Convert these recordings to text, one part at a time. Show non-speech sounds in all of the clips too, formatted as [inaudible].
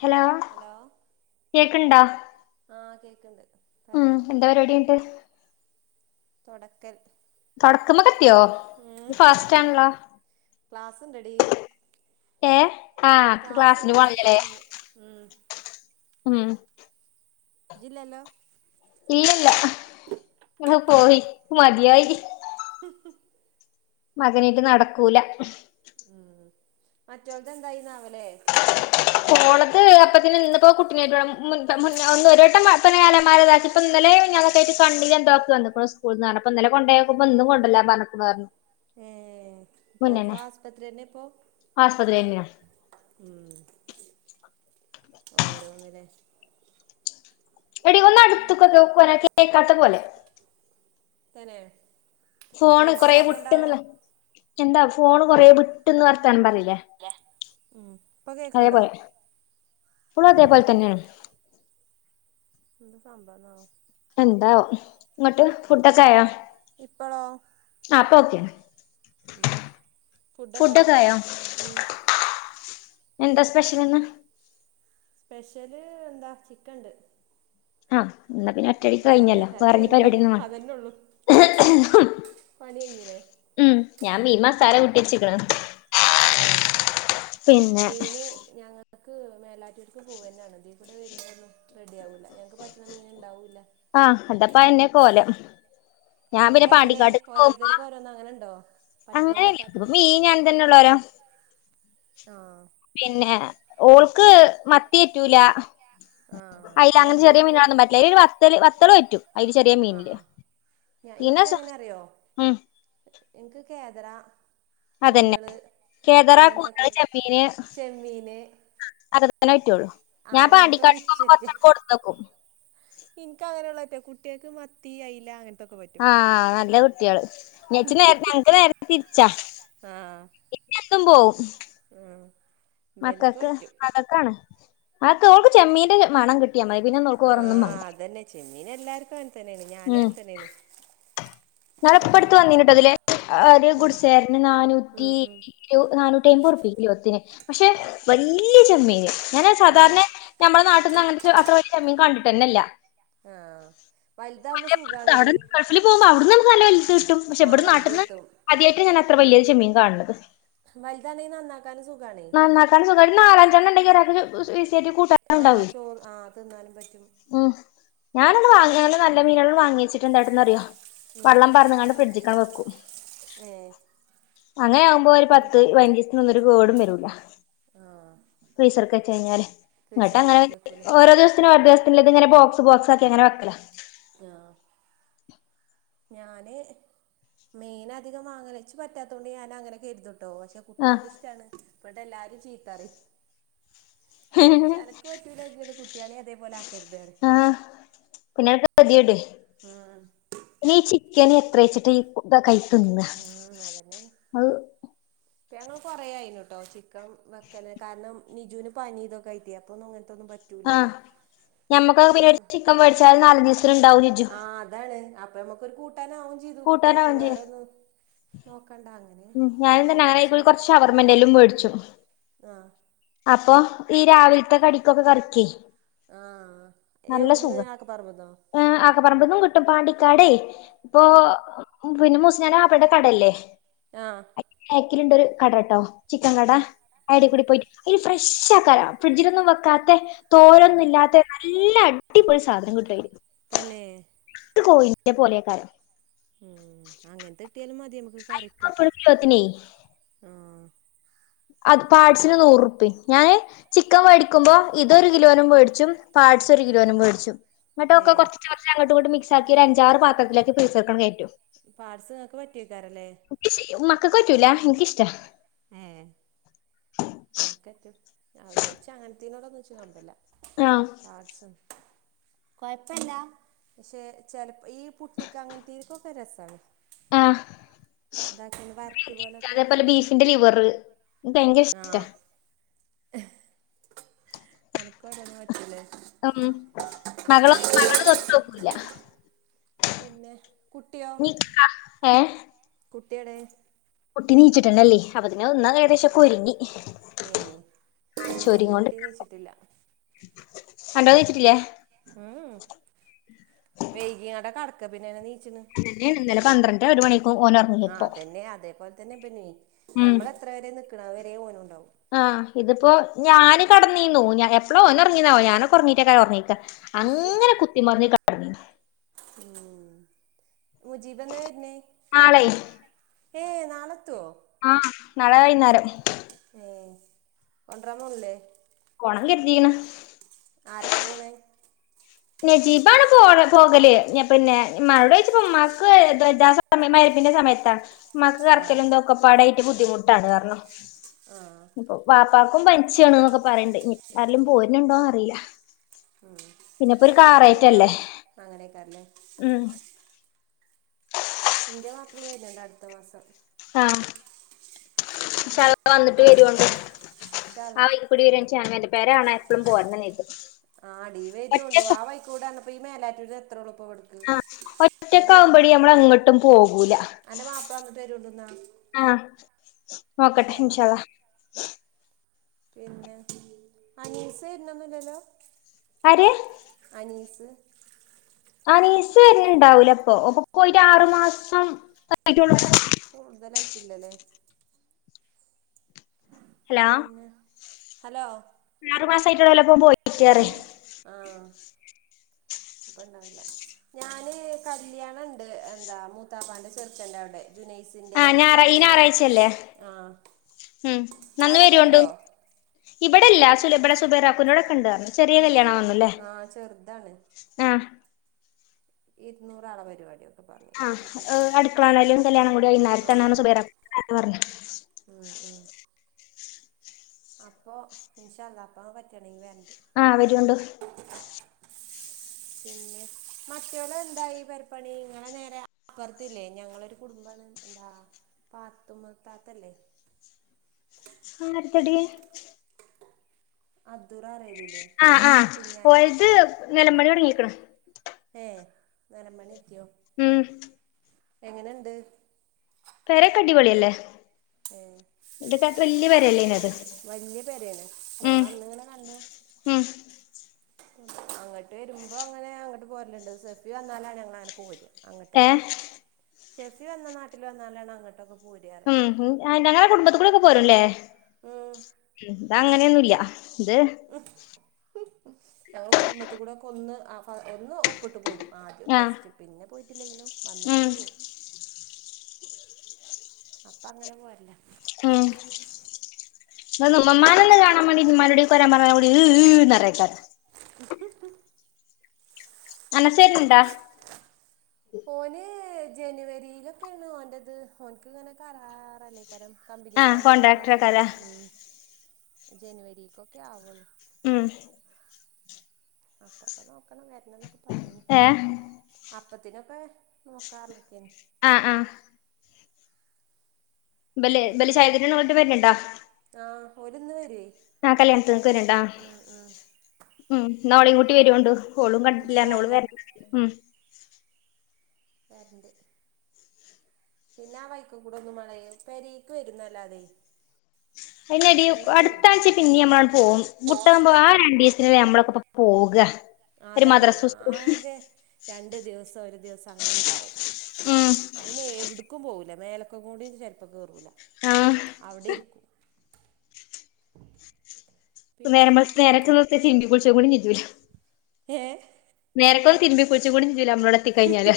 Hello കേക്ക്ണ്ടാ ആഹ് കേക്ണ്ട് പറ എന്താ പരിപാടി ന്ട്ട്. തുടക്കൽ. തൊടക്ക്മ്മക്കെത്തിയോ ഏ ഇജ് ഫാസ്റ്റാണല്ലോ ക്ലാസ്ണ്ടടി. ഏ ആഹ് ക്ലാസ്സിന് ക്ലാസ്ണ്ട് പോണന്നില്ലാല്ലേ ക്ലാസ്ണ്ട് ഇന്ന് ഉം ഉം. ജില്ലല്ലോ ഇല്ലല്ല ഹ് പോയി മതിയായി. [inaudible] മകനേട്ട് നടക്കൂല. ഉം മറ്റോള്ത് എന്തായിന്നാവലേ. ഓളത് അപ്പത്തിന് ഇന്നപ്പോ കുട്ടി നേട്ട് ഒന്ന് ഒരുവട്ടംപ്പന കാലമാരെതാക്കി. ഇപ്പന്നലെ മിഞ്ഞാനൊക്കയിട്ട് കണ്ണിലെന്തോ വന്ന്ക്കുണു സ്കൂളന്ന് അപ്പന്നലെ കൊണ്ടോയ്ക്കുമ്പോ ഇന്ന് കൊണ്ടല്ലാം പറഞ്ഞുക്കുണു പറഞ്. ഏ പോൽക്ക ആസ്പത്രിന്നെ ഇപ്പോ ആ ആസ്പത്രിഅന്നെയാ. ഉം ഓരോന്ലേ. എടി പിന്നെ ഒന്നടുത്ക് ഒരാക്ക് കേൾക്കാത്ത പോലെ. തന്നെ. ഫോണ് കൊറ റേഞ്ചില്ലാത്തോണ്ടാവോ വിട്ടന്ള്ളെ എന്താ ഫോണ് കൊറേവിട്ട്ന്ന് വർത്താനം പറില്ലേ. ഉം ഇപ്പൊ കേക്ക്ണ്ടോ. പ്പളും അതേപോൽതന്നെണ്. എന്ത സംബവന്നാവോ. എന്താവോ ന്ന്ട്ട് ഫുഡൊക്കെ ആയോ ഇപ്പളോ. അത് ഓക്കെണ് ഫുഡൊക്കായി ഫുഡൊക്കെ ആയോ ഉം എന്താ സ്പെഷ്യൽന്ന്. സ്പെഷ്യല് എന്താ ചിക്കൻണ്ട്. ആഹ് എന്നാ പിന്നെ ഹ് അതന്നെ കഴിഞ്ഞല്ലോ അത് വേറെഞ്ഞി കഴിഞ്ഞു പരിപാടിയൊന്നും അതന്നെ ഉള്ളു പണി കഴിഞ്ഞില്ലേ ഉം ഞാൻ മീൻ മസാല കൂട്ടിവെച്ചേക്കാന്. ഏ മീന് ഞാങ്ങ ഞക്ക് മേലാറ്റുര്ക്ക് പോവന്നെവേണം. ഇതീ കൂടെ വരുമ്പോന്നും റെഡി ആവൂല്ല. ഞങ്ങക്ക് പറ്റണ മീനണ്ടാവുല്ല ആഹ് അതപ്പ അന്നെ കോലം. ഞാൻ പിന്നെ നിങ്ങൾക്ക് എങ്ങനെ പാണ്ടിക്കാട്ടക്ക് പോകുമ്പോ ഓരോരുത്തർക്കും ഓരോന്ന് അങ്ങനെണ്ടോ പറ്റണും അങ്ങനെയല്ല പറ്റാത്തും ഇ മീ ഞാൻ [unintelligible] [inaudible] ആഹ് പിന്നെ ഓൾക്ക് മത്തിട്ടുല ആഹ് അയല എന്നാ അങ്ങനെ ചെറിയ ഇബൽക്ക് മീനാണൊന്നും പറ്റില്ല. ഇ ഒരു വത്തല് വത്തൾ പറ്റും അതില് ചെറിയ മീനില് ആഹ് ഞാ ഇൻക്ക് പിന്നെ എങ്ങനെ അറിയോ ഉം ഇൻക്ക് കെദാറ അതന്നെ കൂന്തള് കേദറ അങ്ങനത്തെക്ക ചെമ്മീന് അക തന്നെ പറ്റുവുള്ളൂ ആഹ് ഞാൻ പാണ്ടിക്കാട് പോക്പോ കൊറച്ച് കൊടുന്ന് വെക്കും. ഇൻക്ക് അങ്ങനെയുള്ളറ്റ. കുട്ടികൾക്ക് മത്തി അയല അങ്ങനെ ആഹ നല്ല കുട്ടികള് [unintelligible] ഞങ്ങക്ക് നേര തിരിച്ചാ ആഹ് ഇത്തി എന്തും പോകും. ആഹ് ഇബൽക്ക് മക്കക്ക് പറ്റും മകൾക്കാണ് അതക്കെ ഓൾക്ക് ചെമ്മീന്റെ മണം കിട്ടിയാ മതി. പിന്നെന്നവൾക്ക് വേറൊന്നും ആഹ് വേണ്ട അതന്നെ ചെമ്മീൻ എല്ലാർക്കും അങ്ങനെ തന്നേണ് ഞാനും അങ്ങനെ തന്നേണ്. ഞാനിപ്പോ അടുത്തു വന്നിനേനുട്ടോ അതിലേ ആഹ് അത് ഉം കുടിശികേർന്നു നാനൂറ്റി ഉം ഉം ഒരു നാനൂറ്റി ഐമ്പത് റുപ്യ കിലോത്തിന്. പക്ഷെ വല്യ ചെമ്മീൻ. ഞാന് ഏയ് സാധാരണ ഞമ്മടെ നാട്ടിന്ന് അങ്ങനത്തെ അത്ര വല്യ ചെമ്മീൻ കണ്ടിട്ടന്നെയില്ല ആഹ് വലുതാവുമ്പോ പുറത്ത് സുഖാണടി. അവിടെ ഗൾഫിൽ പോകുമ്പോ അവിടുന്ന് നല്ല നമുക്ക് വലുത് കിട്ടും. പക്ഷെ ആഹ് ഇവിടേ വലുത് നാട്ടിന്ന് കിട്ടും ആദ്യായിട്ടാ ഞാൻ അത്ര വല്യ ചെമ്മീൻ കാണണത്. വലുതാണേ നന്നാക്കാനും സുഖാണേ നന്നാക്കാനും സുഖാണ്. നാലഞ്ചെണ്ണം ഉണ്ടെങ്കി ഒരാൾക്കു ശെ ശെ ശെരിക്കും കൂട്ടാൻ ആഹ് ചോർ അഹ് തിന്നാനും പറ്റും ഉം ഞാനന്ന് വാങ്ങ്യന്ന് നല്ല മീനാന്ന് വാങ്ങി വച്ചിട്ടുണ്ടായിരുന്ന് അറിയോ ബാറന്നങ്ങാണ്ട് ഫ്രിഡ്ജിക്കങ്ങട് വെക്കും. ഏഹ് അങ്ങനെയാവുമ്പോ ഒരു അപ്പൊ പി പത്ത് പൈനഞ്ച് ഒന്നൊരു കേടും വെരൂല്ല ആഹ് ഫ്രീസർക്കു വെച്ചു കഴിഞ്ഞാല്, എന്ന്ട്ടങ്ങനെ ഫ്രീസറിലാക്കി വെക്കൂലേ ഓരോ ദിവസത്തിനു ഓരോദി നുള്ളത് ഇങ്ങനെ ബോക്സ് ബോക്സ് ആക്കി അങ്ങനെ വെക്കല. ആഹ് ഞാനേ മീനധികം വാങ്ങ നെച്ച് പറ്റാത്ത കൊണ്ട് ഞാൻ അങ്ങനൊക്കെ കെരുതൂട്ടോ, പച്ചെ ആഹ് കുട്ടികക്കിഷ്ടാണ് ഇവിടെ എല്ലാരും ചീത്തറയും. ച്ച് അനക്ക് പറ്റൂല എങ്കിൽ കുട്ടികളെ അതേപോലെ ആക്കരുത് പറയും. ആഹ് [unintelligible] ആഹ് ഇനി ഈ ചിക്കന് എത്ര വെച്ചിട്ട ഈ കഴിക്ക് തിന്ന്കാ ഉം അതന്നെയാണ് അവ് ഇപ്പ ഞങ്ങൾ കൊറേ ആയിന്ട്ടോ ചിക്കൻ വെക്കല് കാരണം നിജുന് പനി ഇതൊക്കെ ആയിട്ടെ അപ്പൊന്നും അങ്ങനത്തെന്നും പ ആഹ് റ്റൂല്ലല്ലോ. അപ്പോ ഞമ്മക്കൊക്കെ പിന്നെ, ഒരു ചിക്കൻ മേടിച്ചാൽ നാലഞ്ച് ദിവസത്തിന് ഉണ്ടാവും ജിജു ആഹ് അതാണ് ആ പ്പ നമ്മക്കൊരു കൂട്ടാൻ ആവും ചെയ്തു. കൂട്ടാനാ കുട്ടികക്ക് വേണ്ടിയെ വേറൊന്നും നോക്കണ്ടാ അങ്ങനെ. ഉം കരുതും ഞാനിന്ന് [unintelligible] പക്ഷെ പോയി കൊറച്ച് ഷവർമെന്തെല്ലും മേടിച്ചു. ആഹ് അപ്പൊ ഈ രാവിലത്തെ കടിക്കൊക്കെ കറക്കി ആഹ് എവിടുന്ന് ആക്കെപ്പറമ്പന്നോ? എഹ് ആക്കെപ്പറമ്പന്നും കിട്ടും പാണ്ടിക്കാടേ ഇപ്പൊ ഉം പിന്നെ മൂസ്നാനെ വാപ്പേടെ കടയില്ലേ ആഹ് ബാക്കിലുണ്ട് ഒരു കടട്ടോ, ചിക്കൻ കട ഉം അയിടെ ഉം കൂടി പോയിട്ട്. അ ഫ്രഷ് ആക്കരാ ഫ്രിഡ്ജിലൊന്നും വെക്കാത്തെ, തോലൊന്നും ആഹ് ഇല്ലാത്തെ. നല്ല അടിപൊളി സാധനം കിട്ടുവയില്. തന്നെ ഇത് കോയിന്റെ പോലേയക്കാലോ ഉം അങ്ങനത്തെട്ടിയാലും മതി നമ്മക്ക് കറിക്കോക്കെ, കിലോത്തിനേ ആഹ് അത് പാട്സിന് നൂറ് റുപ്പി ഞാന് ചിക്കൻ മേടിക്കുമ്പോ ഇതൊരു കിലോനും മേടിച്ചും പാട്സ് ഒരു കിലോനും മേടിച്ചും ഏ എന്നട്ടൊക്കെ കൊറച്ച് കൊറച്ച് അങ്ങോട്ടും ഇങ്ങോട്ടും മിക്സ് ആക്കി ഒരു അഞ്ചാറ് പാത്രത്തിലാക്കി ഫ്രീസറക്കങ്ങ് കേറ്റും. പാട്‌സ് ഒക്കെ വറ്റി വെക്കാറില്ലേ. ശ്ശി മക്കക്ക് പറ്റൂല്ല. എനിക്ക് ഇഷ്ടാ ഏഹ് നെനക്കറ്റോ ഞാൻ വിചാരിച്ചു അങ്ങനത്തീനോടൊന്നും [unintelligible] ആഹ് പാഡ്സാൺ കൊഴപ്പല്ല പക്ഷെ, ചെലപ്പ ഈ പുട്ട്ക്ക് അങ്ങെൻത്തീക്കൊക്കെ രസാണ്. ആഹ് ക്ക ഇതാക്കിയാണ്ട് വരട്ട് പോലൊക്കെ അതേപോലെ ആക്കിയാലൊക്കെ ബീഫിന്റെ ലിവർ എനിക്ക് ഭയങ്കര ഇഷ്ടാ ആഹ് ഏഹ് അനക്ക് ഓരോന്ന് പറ്റുല്ലേ? തം മകള് ഒന് മകള് തൊട്ടൊക്കൂല പിന്നെ [inaudible] ഏഹ് കുട്ടി ഏടെ? പൊട്ടി നീച്ചിട്ടണ്ടല്ലേ, അപ്പത്തന്നെ ഒന്നു അങ്ങ് ഏകദേശക്കെ ഒരുങ്ങി ഏഹ് ഇന്റുട്ടി നീച്ചിട്ടില്ല. അന്റോ നീച്ച്ട്ടില്ലേ? ഹ് ഈഹ് വൈകിയാണ്ട കടക്ക് പിന്നെ എങ്ങനെ നീച്ച്ണ്. ഇന്നലെ ആണ്. ഇന്നലെ പന്ത്രണ്ടെ ഒര് മണിക്കും ഓന് ഒർ ആ അതന്നെ അതേപോല തന്നെ ഇ ബന് ഉം നമ്മള് എത്ര വരെ നിക്ക്ണെ അഹ് വരെ ഓനു ഇണ്ടാവും. ആഹ് ഇതിപ്പോ ഞാന് കടന്നീന്നു. ഞാ എപ്പള ഓന് ഒറങ്ങീന്നാവോ? ഞാനൊക്കൊറങ്ങീട്ടേക്കാര ഒർങ്ങീക്ക. അങ്ങനെ കുത്തിമർഞ്ഞ് കട്ന്നിന് ഉം മുജീബ് എന്നാ വെര്നെ? നാളെ ഏഹ് നാളത്തോ? ആഹ് നാളെ വൈന്നേരം. ഏഹ് കൊണ്ടരാം പോണ്ല്ലേ? പോണം കര്തീക്ക്ണ്. ആരൊക്കെ പോണെ? നെജീബാണ് പോ പോകല് ഞ പിന്നെ ഇമ്മാനോടോയ്ച്ചപ്പ ഇമ്മാക്ക് വെജ്ജ ശ്വാ [unintelligible] മെര്ന്നിന്റെ സമയത്താ. ഇമ്മാക്ക് ആ കറക്കലുംതൊക്കപ്പാടായിറ്റ് ബുദ്ധിമുട്ടാണ് കാരണം, ആഹ് ഇപ്പൊ വാപ്പാക്കും പൻച്ച് ആണ്ന്നൊക്കെ പറയിണ്ട് ഇനി ആരേലും പോര്ന്ണ്ടോ അറീല. ഉം പിന്നെപ്പൊര് ഒരു കാറായിട്ടെല്ലേ അങ്ങനെയൊക്കെയല്ലേ ഉം ഇന്റെ മാപ്ലയിം വര്ന്ണ്ട് അട്ത്ത മാസം. ആഹ് ഇൻശാ അള്ളാഹ് വന്നിട്ട് വരുവോണ്ടി ഇൻഷാ അല്ലാ ആഹ് അയി കൂടെ വെര്ൺച്ച [unintelligible] പെര കാണാൻ എപ്പളും പോരണന്നെര്തും. ആഹ് ടി വര്യോണ്ട് വാ വൈക്കൂട അന്നപ്പോ ഈ മേലാറ്റൂര്ന്ന് എത്രോളപ്പോട് ആഹ് ഒറ്റക്കാവുമ്പെടി നമ്മളെങ്ങട്ടും പോകൂല. എൻ്റെ മാപ്പിള വന്നിട്ട് വരുന്നുണ്ടെന്നാ ആഹ് നോക്കട്ടെ ഇൻഷാ ഇൻശാഅള്ളാഹ്‌ അള്ളാ പിന്നെ അനീസ് വെര്ണെന്നുല്ലല്ലോ? ആര്? അനീസ് ആനീസ് വെര്ണ് ണ്ടാവൂല ഇപ്പൊ ഓൻ ഇപ്പ പോയിട്ട് ആറ് മാസം ആയിട്ടുള്ളൂ ആഹ് കൂടുതലായിട്ടില്ലല്ലേ ഹലോ പിന്നെ, ഹലോ ആറു മാസായിട്ടള്ളൊല്ലോ അപ്പ ഓൻ പോയിറ്റെറി. ആഹ് അപ്പ ഇണ്ടാവുല. ഞാന് കല്ല്യാണം ഇണ്ട് എന്താ മൂത്താപ്പാന്റെ ചെറ്ക്കന്റെ അവിടെ ജുനൈസിന്റെ ആഹ് ഞാൻ ഞായറാ ഈ പർഞ്ഞില്ലേ ഞായറാഴ്ചയല്ലേ ആഹ് അവിടക്കെ ഇണ്ടോ? ഇബെടെല്ല. സുലഭടെ സുബൈറാ പ്പൂന്റെടെക്കെ ഇണ്ട്ർഞ്ഞു. ചെറിയ കല്ല്യാണ തോന്നുല്ലേ? ആ ചെറുതാണ് ആഹ് ഇരുന്നൂറാളെ പരിപാടിയോ? ആഹ് ഇഹ് അട്ക്കള കാണലും കല്ല്യാണം കൂടി വൈന്നേര്ത്താണ് സുബൈറാപ്പൂന്റെ ഓല് പറഞ്ഞു. ആഹ് ആഹ് അപ്പൊ ഇൻഷാ അല്ല അപ്പ പറ്റവാണെങ്കിൽ വരണ്ട ആഹ് വരുണ്ട് പിന്നെ മറ്റേളം എന്താ ഈ പൊരപ്പണി ഇങ്ങളെ നേരെ അപ്പുറത്തില്ലേ ഞങ്ങളൊരു കുടുംബാണ് എന്താ പാത്തുമ്മത്താത്തല്ലേ ആഹ് [unintelligible] അധൂററേവി ആഹ് ആഹ് ഓലത് നില പണി തുടങ്ങിക്കണു ഏഹ് നിലപണി എത്തിയോ ഉം എങ്ങനെണ്ട് പെരകടിപൊളി അല്ലെ പെരയല്ലേനോ അത് വലിയ പേരാണ് ഞങ്ങ ഉം അന്നങ്ങനെ കണ്ടു ഉം അങ്ങോട്ട് വരുമ്പോ അങ്ങനെ അങ്ങോട്ട് പോരലുണ്ട് സെഫി വന്നാലാണ് ഞങ്ങ അങ്ങനെ പോര് അങ്ങോട്ടേക്ക് ഏഹ് ഷെഫി വന്ന നാട്ടിൽ വന്നാലാണ് അങ്ങോട്ടൊക്കെ പോരാറ് ഉം ഹ് ആഹ് ഞങ്ങളുടെ കുടുംബത്തി കൂടെക്കെ പോരുംല്ലേ ഉം ഇതങ്ങനെയൊന്നുംല്ല ഇത് ഞങ്ങളുടെ കുടുംബത്തിൽ കൂടെയൊക്കെ ഒന്ന് ആഹ് ഒന്ന് ഒപ്പിട്ട് പോരും ആദ്യം ആഹ് ഫസ്റ്റ് പിന്നെ പോയിട്ടില്ലെങ്കിലും ഉം വന്നിട്ടൊന്ന് പോകും അപ്പൊ അങ്ങനെ പോരല്ലാ ഉം ആഹ് പിന്നെ ഉമ്മമാന കാ [unintelligible] [unintelligible] ആന ശരി ഇണ്ടാ ഓന് ജനുവരിയിലൊക്കെയാണ് ഓൻന്റെത് ഓനക്ക് ഇങ്ങനെ കരാറല്ലേ അക്കരം കമ്പനിന്ന് ആഹ് ആകുമ്പോൾ രണ്ട് വർഷം അങ്ങനെ കോൺട്രാക്ടറേക്കാരം ഉം ജനുവരിക്ക്ക്കെ ആവുള്ളൂ ഉം അപ്പക്കെ നോക്കണ വരണന്നൊക്കെ പറഞ്ഞിന് ഏഹ് അപ്പത്തിനൊക്കെ നോക്കാറക്കേ ആഹ് ആഹ് ബല പിന്നെ [unintelligible] പേരുണ്ടാ [unintelligible] ആഹ് ഓലിന്ന് വര്യേ ആഹ് കല്യാണത്തിങ്ങക്ക് വരുണ്ടോ ഉം ന്നാ ഒളീം കൂട്ടി വരോണ്ടു ഹൊളും കണ്ടിട്ടില്ല ഇൻഷാ അല്ലാഹ് [unintelligible] കരറ്റ് പിന്നെ ആഹ് വൈക്കകൂടെ ഒന്നും മളെ പേരിക് വരുന്നല്ലാതെ അയിനെടി പിന്നെ പോവല്ല അടുത്തഴ്ച പിന്നിം നമ്മളങ്ങു പോകും വുട്ടാവുമ്പോ ആഹ് രണ്ടീസം [unintelligible] നമ്മളൊക്കെ പോക്ക ആഹ് അതാണേ ആകെ രണ്ടു ദിവസം ഒരു ദിവസം അങ്ങനെ ഇണ്ടാവും ഉം അയിന് എവിടുക്കും പോവൂല്ല മേലകുംകൂടി ചെലപ്പോ കേറൂല ആഹ് അവിടെ ഇരിക്കും നേരം പിന്നെന്താ വെള്ത്ത് നേരത്തെിന് തിരിമ്പി കുളിച്ചും കൂടിചെയ്യൂല്ല. ഏഹ് നേരം വെള്ത്ത് തിരുമ്പി കുള്ച്ചും കൂടി ചെയ്യൂല്ല നമ്മള് വിടെ എത്തിക്കഴിഞ്ഞാല്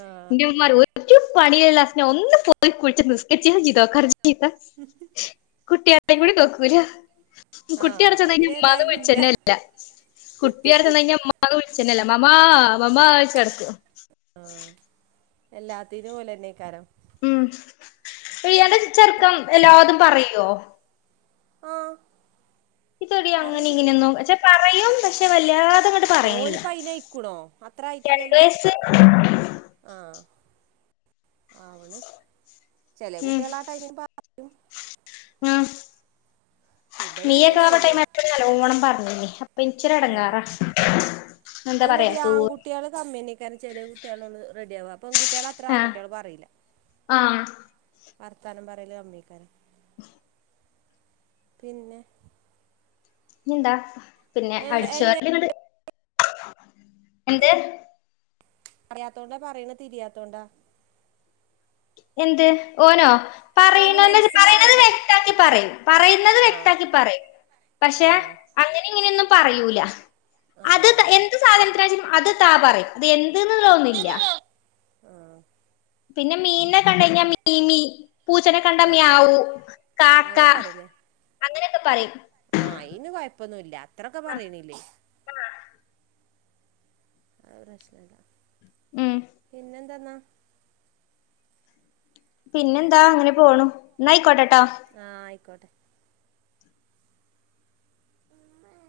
ആ ഇന്റെ ഉമ്മറയും ഒരു ഒരൂ പണില്ലാ ഒന്ന് പോയി കുള്ച്ച് നിസ്കരിചെങ്കിലും ചെയ്തോക്ക ചീത്ത [unintelligible] [unintelligible] നോക്കൂല്ല ആ കുട്ടി അവ്ടെ അത് ചെന്നായ്ഞ്ഞാല് പിന്നെ ഉമ്മാന്നു ഏതായാലും ഇല്ല വിള്ച്ചന്നെല്ല കുട്ടി അവ്ടെ ചെന്നയ്ഞ്ഞ മ്മ മ്മാന്ന് വുള് ചെന്നെല്ല മാമ മാമ്മ വു വിള്ച്ചടക്കും ആഹ് എല്ലാത്തിനും ഓലെന്നെ ആക്കാരം ഉം എടി അന്റെ ചെറുക്കം എല്ലാതും പറയോ ആഹ് ഇത് ഡീ അങ്ങനെ ഇങ്ങനെയൊന്നും പെചെ പറയും പക്ഷെ വല്ലാതെങ്ങട്ട് പറയില്ല ഓനിപ്പ അയിനയിക്കണോ അത്ര രണ്ട് വയസ്സ് ആഹ് ആവ്ണ് ചെല ഉം കുട്യാള് ആഹ് ടൈമിന് പറ ഉം ഇബന് നിയൊക്കെ ആഹ് മൂന്നായില്ലേ ടൈമില് എപ്പഴും നല്ലോണം പറഞ്ഞീനി അപ്പൊച്ച് ആ രടെങ്ങേറാ എന്താ പറയാ തൂ കുട്യാള് കമ്മിന്നേക്കാരം ചെല കുട്യാ ള്ളൊ ള്ളൂ റെഡിയാവ പെൺകുട്ട്യാളത്ര ആഹ് ആൺകുട്യാള് പറീല്ല ആഹ് വർത്താനം പറയല് കമ്മേക്കാരം പിന്നെ എന്താ പിന്നെ എല്ല എങ്ങനെ അടിചേരല്ങ്ങട്ട് എന്ത് പറയത്തോണ്ടാ പറയണ തിരിയാത്തോണ്ടാ എന്ത് ഓനോ ഓന് പറയ്ണത് പറയ്ണത് മനസ്സിലാവായിറ്റാ വ്യക്താക്കി പറയും പറയുന്നത് ആഹ് വ്യക്താക്കി പറയും പക്ഷെ ആഹ് അങ്ങനിം ഇങ്ങനെന്നും പറയൂല അത് ആഹ് എന്ത് സാധനത്തിനായാലും അത് താ പറയും അത് എന്ത് എന്നുള്ള ഒന്നുല്ല ആഹ് പിന്നെ മീനിനെ കണ്ടയിഞാല് മീമീ പൂച്ചനെ കണ്ടാ ആഹ് മ്യാവു കാക്ക അങ്ങനെ പറയില്ലേ അങ്ങനൊക്കെ പറയും ആഹ് അയിന് കൊഴപ്പൊന്നുല്ല അത്രൊക്കെ പറയണില്ലേ ആ ആഹ് പ്രശ്നല്ല ഉം പിന്നെ എന്താന്നാ പിന്നെന്താ അങ്ങനെ പോണു ഇന്നാ ആയ്ക്കോട്ടെട്ടോ ആഹ് ആയിക്കോട്ടെ [inaudible]